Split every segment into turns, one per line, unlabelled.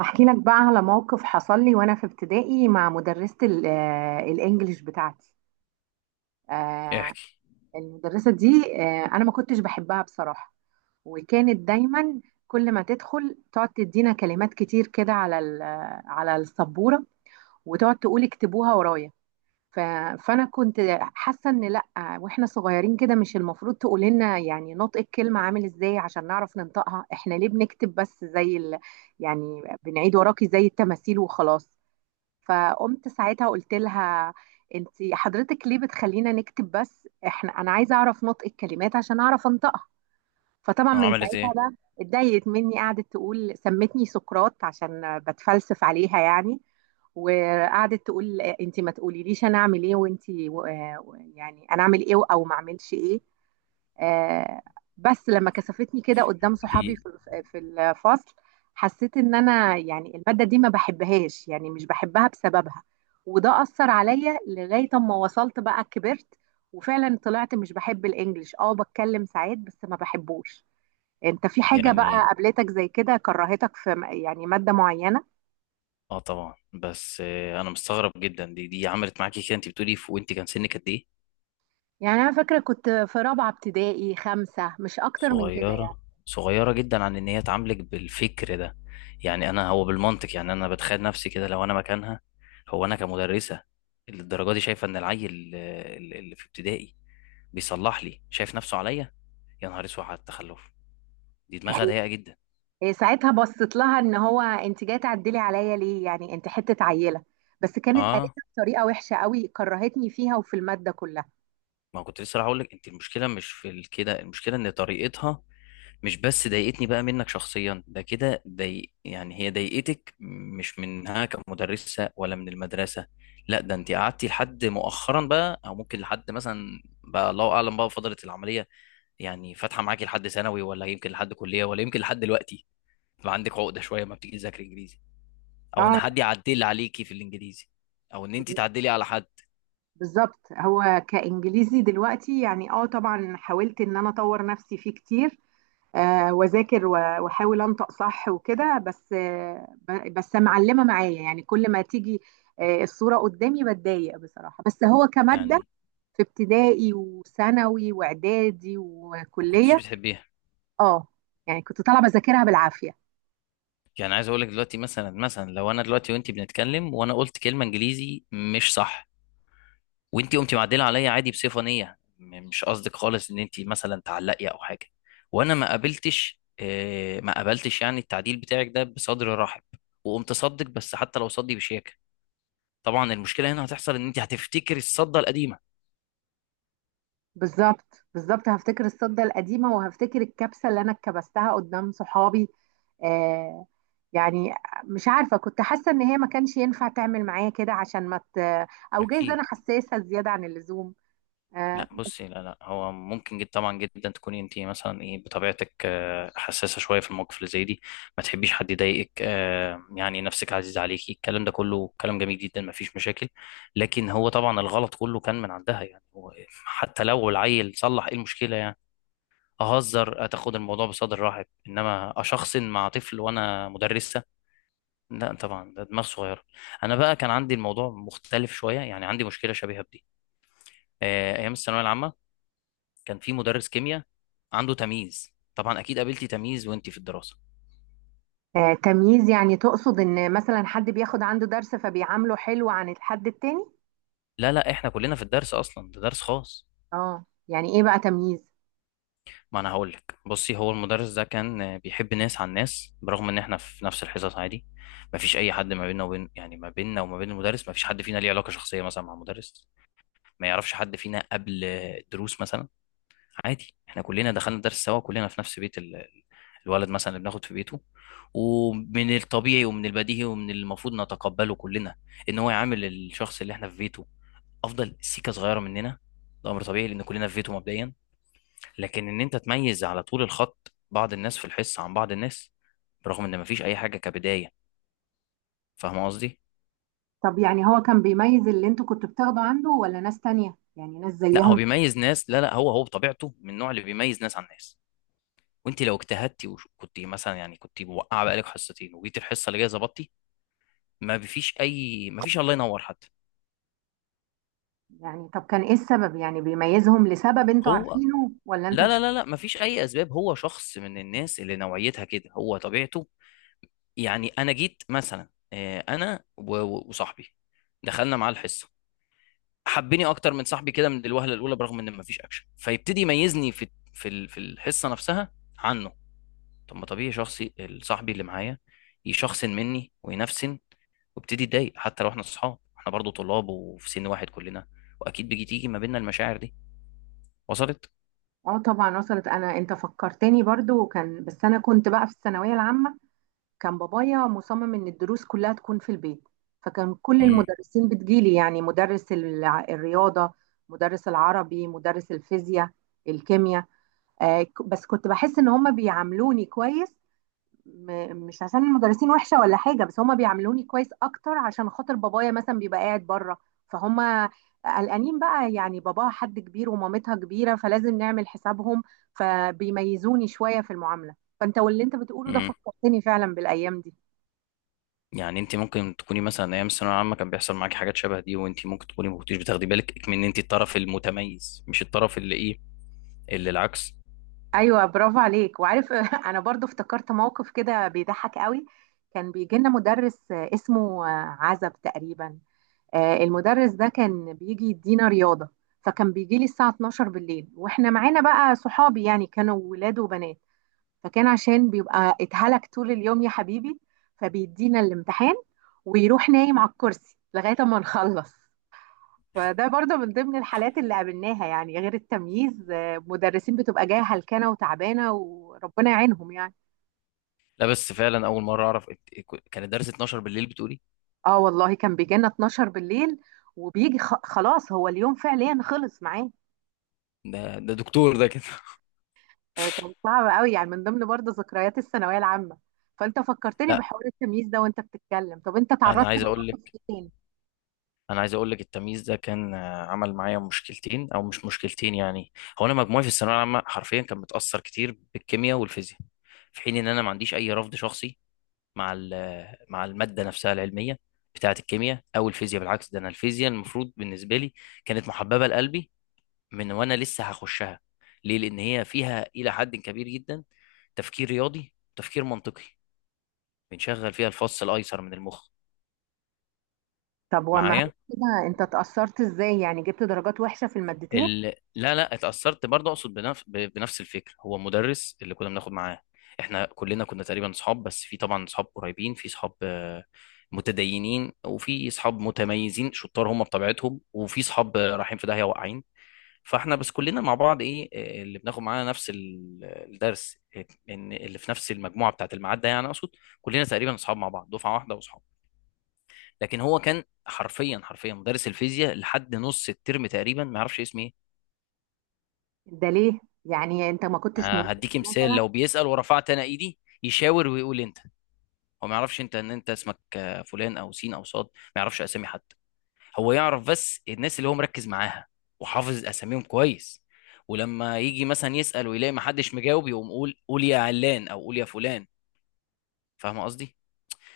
احكي لك بقى على موقف حصل لي وانا في ابتدائي مع مدرسة الانجليش بتاعتي.
إيه
آه،
احكي.
المدرسة دي، انا ما كنتش بحبها بصراحة، وكانت دايما كل ما تدخل تقعد تدينا كلمات كتير كده على على السبورة، وتقعد تقول اكتبوها ورايا. ف- فانا كنت حاسة ان لا، واحنا صغيرين كده مش المفروض تقول لنا يعني نطق الكلمة عامل ازاي عشان نعرف ننطقها، احنا ليه بنكتب بس زي ال... يعني بنعيد وراكي زي التماثيل وخلاص. فقمت ساعتها قلت لها: انت حضرتك ليه بتخلينا نكتب بس، احنا انا عايزه اعرف نطق الكلمات عشان اعرف انطقها. فطبعا من
عملت
ساعتها
ايه
بقى اتضايقت مني، قعدت تقول سمتني سقراط عشان بتفلسف عليها يعني. وقعدت تقول انت ما تقوليليش انا اعمل ايه، يعني انا اعمل ايه او ما اعملش ايه. آه، بس لما كثفتني كده قدام
دي؟
صحابي في في الفصل، حسيت ان انا يعني المادة دي ما بحبهاش، يعني مش بحبها بسببها. وده أثر عليا لغاية اما وصلت بقى كبرت، وفعلا طلعت مش بحب الانجليش، اه بتكلم ساعات بس ما بحبوش. انت في حاجة بقى
يعني
قابلتك زي كده كرهتك في يعني مادة معينة؟
اه طبعا بس آه، انا مستغرب جدا دي عملت معاكي كده. انت بتقولي وانت كان سنك قد ايه؟
يعني انا فاكرة كنت في رابعة ابتدائي خمسة، مش اكتر من كده يعني.
صغيره، صغيره جدا عن ان هي تعاملك بالفكر ده. انا هو بالمنطق، يعني انا بتخيل نفسي كده لو انا مكانها. هو انا كمدرسه اللي الدرجه دي شايفه ان العيل اللي في ابتدائي بيصلح لي شايف نفسه عليا؟ يا نهار اسود على التخلف، دي دماغها ضيقه جدا.
إيه، ساعتها بصيت لها ان هو انت جايه تعدلي عليا ليه يعني، انت حته عيله. بس كانت قالتها
اه،
بطريقه وحشه قوي، كرهتني فيها وفي الماده كلها.
ما كنت لسه هقول لك، انت المشكله مش في كده، المشكله ان طريقتها مش بس ضايقتني بقى منك شخصيا، ده كده ضايق، يعني هي ضايقتك مش منها كمدرسة ولا من المدرسة. لا، ده انت قعدتي لحد مؤخرا بقى، او ممكن لحد مثلا بقى الله اعلم، بقى فضلت العملية يعني فاتحة معاكي لحد ثانوي، ولا يمكن لحد كلية، ولا يمكن لحد دلوقتي. بقى عندك عقدة شوية ما بتيجي تذاكري انجليزي، او ان
اه.
حد يعدل عليكي في الانجليزي، او ان انت تعدلي على حد.
بالظبط، هو كانجليزي دلوقتي يعني اه طبعا حاولت ان انا اطور نفسي فيه كتير، واذاكر واحاول انطق صح وكده، بس بس معلمه معايا يعني، كل ما تيجي الصوره قدامي بتضايق بصراحه. بس هو كماده
يعني
في ابتدائي وثانوي واعدادي
ما كنتش
وكليه.
بتحبيها.
اه، يعني كنت طالعه بذاكرها بالعافيه.
يعني عايز اقول لك دلوقتي، مثلا مثلا لو انا دلوقتي وانت بنتكلم وانا قلت كلمة انجليزي مش صح، وانتي قمتي معدله عليا عادي بصفه نيه، مش قصدك خالص ان انتي مثلا تعلقي او حاجه، وانا ما قابلتش ما قابلتش يعني التعديل بتاعك ده بصدر رحب، وقمت صدك، بس حتى لو صدي بشياكه، طبعا المشكله هنا هتحصل ان انتي هتفتكري الصده القديمه.
بالظبط بالظبط، هفتكر الصدة القديمة وهفتكر الكبسة اللي أنا اتكبستها قدام صحابي. آه يعني مش عارفة، كنت حاسة إن هي ما كانش ينفع تعمل معايا كده عشان ما ت... أو جايز
اكيد.
أنا حساسة زيادة عن اللزوم. آه
لا
بس
بصي، لا هو ممكن جدا، طبعا جدا تكوني انت مثلا ايه بطبيعتك حساسه شويه في المواقف اللي زي دي، ما تحبيش حد يضايقك، يعني نفسك عزيز عليكي، الكلام ده كله كلام جميل جدا، ما فيش مشاكل. لكن هو طبعا الغلط كله كان من عندها. يعني هو حتى لو العيل صلح، ايه المشكله يعني؟ اهزر، اتاخد الموضوع بصدر رحب، انما اشخصن مع طفل وانا مدرسه؟ لا طبعا، ده دماغ صغيره. انا بقى كان عندي الموضوع مختلف شويه، يعني عندي مشكله شبيهه بدي ايام الثانويه العامه. كان في مدرس كيمياء عنده تمييز. طبعا اكيد قابلتي تمييز وانتي في الدراسه.
آه، تمييز يعني تقصد إن مثلا حد بياخد عنده درس فبيعامله حلو عن الحد التاني؟
لا لا، احنا كلنا في الدرس، اصلا ده درس خاص.
اه، يعني إيه بقى تمييز؟
ما انا هقول لك، بصي، هو المدرس ده كان بيحب ناس عن ناس، برغم ان احنا في نفس الحصص عادي، ما فيش اي حد ما بيننا وبين يعني ما بيننا وما بين المدرس، ما فيش حد فينا ليه علاقه شخصيه مثلا مع المدرس، ما يعرفش حد فينا قبل دروس مثلا. عادي، احنا كلنا دخلنا درس سوا، كلنا في نفس بيت الولد مثلا اللي بناخد في بيته. ومن الطبيعي ومن البديهي ومن المفروض نتقبله كلنا ان هو يعامل الشخص اللي احنا في بيته افضل سيكه صغيره مننا، ده امر طبيعي لان كلنا في بيته مبدئيا. لكن ان انت تميز على طول الخط بعض الناس في الحصه عن بعض الناس، برغم ان مفيش اي حاجه كبدايه، فاهم قصدي؟
طب يعني هو كان بيميز اللي انتوا كنتوا بتاخدوا عنده، ولا ناس تانية يعني ناس
لا هو
زيهم؟
بيميز ناس، لا، هو بطبيعته من النوع اللي بيميز ناس عن ناس. وانت لو اجتهدتي وكنت مثلا يعني كنت موقعه بقالك حصتين وجيت الحصه اللي جايه ظبطتي، ما فيش اي، ما فيش الله ينور حتى.
يعني طب كان ايه السبب، يعني بيميزهم لسبب انتوا
هو
عارفينه ولا انتوا
لا
مش.
لا لا لا ما فيش اي اسباب، هو شخص من الناس اللي نوعيتها كده، هو طبيعته. يعني انا جيت مثلا، وصاحبي دخلنا معاه الحصه، حبني اكتر من صاحبي كده من الوهله الاولى برغم ان ما فيش اكشن، فيبتدي يميزني في الحصه نفسها عنه. طب ما طبيعي شخصي صاحبي اللي معايا يشخصن مني وينفسن، وابتدي اتضايق، حتى لو احنا اصحاب، احنا برضو طلاب وفي سن واحد كلنا، واكيد تيجي ما بيننا المشاعر دي. وصلت؟
اه طبعا، وصلت. انا انت فكرتني برضو، وكان بس انا كنت بقى في الثانويه العامه، كان بابايا مصمم ان الدروس كلها تكون في البيت، فكان كل المدرسين بتجيلي، يعني مدرس الرياضه، مدرس العربي، مدرس الفيزياء، الكيمياء. بس كنت بحس ان هم بيعاملوني كويس، مش عشان المدرسين وحشة ولا حاجة، بس هما بيعاملوني كويس أكتر عشان خاطر بابايا مثلا بيبقى قاعد بره، فهم قلقانين بقى، يعني باباها حد كبير ومامتها كبيرة فلازم نعمل حسابهم، فبيميزوني شوية في المعاملة. فأنت واللي أنت بتقوله ده
امم
فكرتني فعلا بالأيام دي.
يعني انت ممكن تكوني مثلا ايام الثانويه العامه كان بيحصل معاكي حاجات شبه دي، وانت ممكن تكوني ما كنتيش بتاخدي بالك من ان انت الطرف المتميز مش الطرف اللي ايه، اللي العكس.
أيوة، برافو عليك وعارف. أنا برضو افتكرت موقف كده بيضحك قوي. كان بيجي لنا مدرس اسمه عزب تقريبا. المدرس ده كان بيجي يدينا رياضة، فكان بيجي لي الساعة 12 بالليل، واحنا معانا بقى صحابي يعني كانوا ولاد وبنات. فكان عشان بيبقى اتهلك طول اليوم يا حبيبي، فبيدينا الامتحان ويروح نايم على الكرسي لغاية ما نخلص. فده برضه من ضمن الحالات اللي قابلناها، يعني غير التمييز، مدرسين بتبقى جاية هلكانة وتعبانة وربنا يعينهم يعني.
لا بس فعلا اول مره اعرف كان الدرس 12 بالليل بتقولي؟
اه والله، كان بيجي لنا 12 بالليل، وبيجي خلاص هو اليوم فعليا خلص معاه.
ده دكتور ده كده.
كان صعب قوي يعني، من ضمن برضه ذكريات الثانويه العامه. فانت فكرتني
لا،
بحوار التمييز ده وانت بتتكلم، طب انت
انا
تعرضت
عايز اقول
لمواقف
لك،
ايه تاني؟
انا عايز اقول لك التمييز ده كان عمل معايا مشكلتين، او مش مشكلتين يعني. هو انا مجموعي في الثانويه العامه حرفيا كان متاثر كتير بالكيمياء والفيزياء، في حين ان انا ما عنديش اي رفض شخصي مع مع الماده نفسها العلميه بتاعه الكيمياء او الفيزياء. بالعكس، ده انا الفيزياء المفروض بالنسبه لي كانت محببه لقلبي من وانا لسه هخشها. ليه؟ لان هي فيها الى حد كبير جدا تفكير رياضي، تفكير منطقي، بنشغل فيها الفص الايسر من المخ.
طب وما هي
معايا؟
كده انت اتأثرت ازاي، يعني جبت درجات وحشه في المادتين؟
لا لا، اتأثرت برضه، اقصد بنفس الفكرة. هو مدرس اللي كنا بناخد معاه، احنا كلنا كنا تقريبا صحاب، بس في طبعا صحاب قريبين، في صحاب متدينين، وفي صحاب متميزين شطار هم بطبيعتهم، وفي صحاب رايحين في داهية واقعين. فاحنا بس كلنا مع بعض ايه، اللي بناخد معانا نفس الدرس، ان اللي في نفس المجموعة بتاعة الميعاد ده يعني، اقصد كلنا تقريبا صحاب مع بعض دفعة واحدة وصحاب. لكن هو كان حرفيا مدرس الفيزياء لحد نص الترم تقريبا ما يعرفش اسمي ايه.
ده ليه؟ يعني انت ما كنتش مميز
هديكي مثال،
مثلا؟
لو بيسأل ورفعت انا ايدي يشاور ويقول انت. هو ما يعرفش انت، ان انت اسمك فلان او سين او صاد، ما يعرفش اسامي حد، هو يعرف بس الناس اللي هو مركز معاها وحافظ اساميهم كويس. ولما يجي مثلا يسأل ويلاقي ما حدش مجاوب، يقوم قول يا علان او قول يا فلان، فاهم قصدي؟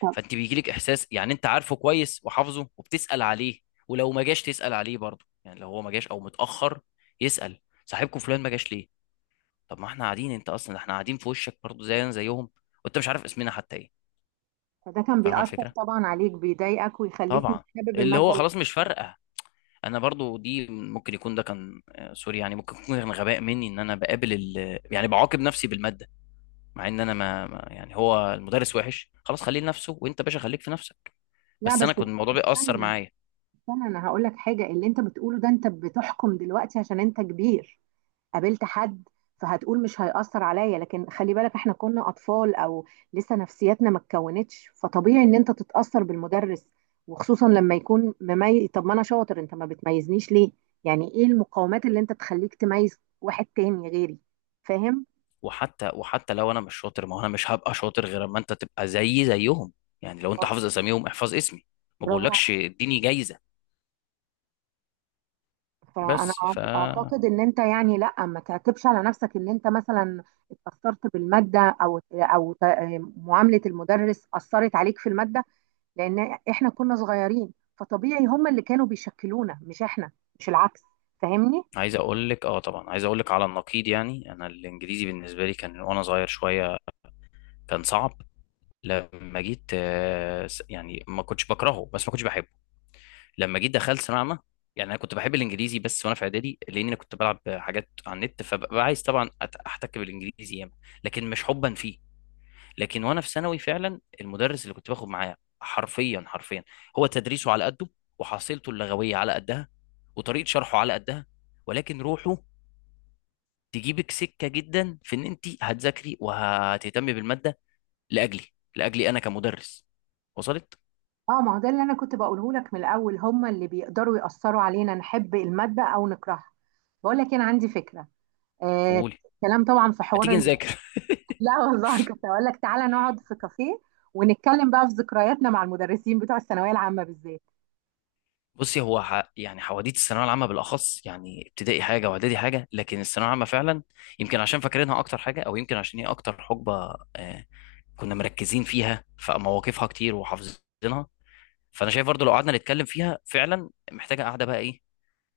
طب
فانت بيجيلك احساس يعني انت عارفه كويس وحافظه وبتسأل عليه. ولو ما جاش تسأل عليه برضه، يعني لو هو ما جاش او متأخر، يسأل صاحبكم فلان ما جاش ليه. طب ما احنا قاعدين، انت اصلا احنا قاعدين في وشك برضه زينا زيهم، وانت مش عارف اسمنا حتى ايه.
فده كان
فاهمه
بيأثر
الفكره؟
طبعا عليك، بيضايقك ويخليك مش
طبعا،
حابب
اللي
الماده
هو
اللي...
خلاص مش فارقه. انا برضه دي ممكن يكون ده كان سوري يعني، ممكن يكون كان غباء مني ان انا بقابل يعني بعاقب نفسي بالماده، مع ان انا يعني هو المدرس وحش خلاص، خليه لنفسه وانت باشا خليك في نفسك.
لا
بس
بس
انا كنت الموضوع بيأثر
استنى،
معايا.
استنى انا هقول لك حاجه. اللي انت بتقوله ده انت بتحكم دلوقتي عشان انت كبير، قابلت حد فهتقول مش هيأثر عليا. لكن خلي بالك احنا كنا أطفال، أو لسه نفسياتنا ما اتكونتش، فطبيعي إن أنت تتأثر بالمدرس، وخصوصا لما يكون مميز. طب ما أنا شاطر أنت ما بتميزنيش ليه؟ يعني إيه المقاومات اللي أنت تخليك تميز واحد تاني غيري؟ فاهم؟
وحتى لو انا مش شاطر، ما هو انا مش هبقى شاطر غير اما انت تبقى زيي زيهم. يعني لو انت حافظ اساميهم احفظ اسمي، ما
برافو
بقولكش
عليك.
اديني جايزه.
فانا
بس ف
اعتقد ان انت يعني لا ما تعتبش على نفسك ان انت مثلا اتاثرت بالماده، او معامله المدرس اثرت عليك في الماده، لان احنا كنا صغيرين، فطبيعي هم اللي كانوا بيشكلونا مش احنا، مش العكس. فاهمني؟
عايز اقول لك اه طبعا، عايز اقول لك على النقيض، يعني انا الانجليزي بالنسبه لي كان وانا صغير شويه كان صعب. لما جيت يعني ما كنتش بكرهه بس ما كنتش بحبه. لما جيت دخلت ثانويه عامه، يعني انا كنت بحب الانجليزي بس وانا في اعدادي لان انا كنت بلعب حاجات على النت، فببقى عايز طبعا احتك بالانجليزي ياما، لكن مش حبا فيه. لكن وانا في ثانوي فعلا المدرس اللي كنت باخد معاه حرفيا، هو تدريسه على قده، وحصيلته اللغويه على قدها، وطريقه شرحه على قدها، ولكن روحه تجيبك سكه جدا في ان انت هتذاكري وهتهتمي بالماده لاجلي، لاجلي انا كمدرس. وصلت؟
اه، ما هو ده اللي انا كنت بقوله لك من الاول، هم اللي بيقدروا يأثروا علينا نحب المادة او نكرهها. بقول لك انا عندي فكرة. آه،
قولي.
كلام طبعا في حوار
هتيجي
ال...
نذاكر؟
لا والله، كنت اقول لك تعالى نقعد في كافيه ونتكلم بقى في ذكرياتنا مع المدرسين بتوع الثانوية العامة بالذات.
بصي، هو يعني حواديت الثانويه العامه بالاخص، يعني ابتدائي حاجه واعدادي حاجه، لكن الثانويه العامه فعلا، يمكن عشان فاكرينها اكتر حاجه، او يمكن عشان هي اكتر حقبه آه كنا مركزين فيها، فمواقفها كتير وحافظينها. فانا شايف برضو لو قعدنا نتكلم فيها فعلا محتاجه قاعده بقى ايه،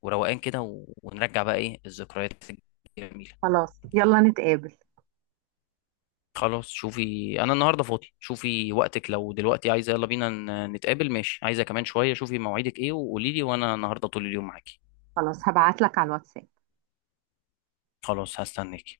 وروقان كده ونرجع بقى ايه الذكريات الجميله.
خلاص يلا نتقابل.
خلاص، شوفي انا النهارده فاضي، شوفي وقتك لو دلوقتي عايزه يلا بينا نتقابل، ماشي عايزه كمان شويه، شوفي مواعيدك ايه وقولي لي، وانا النهارده طول اليوم معاكي.
خلاص هبعت لك على الواتساب.
خلاص هستناكي.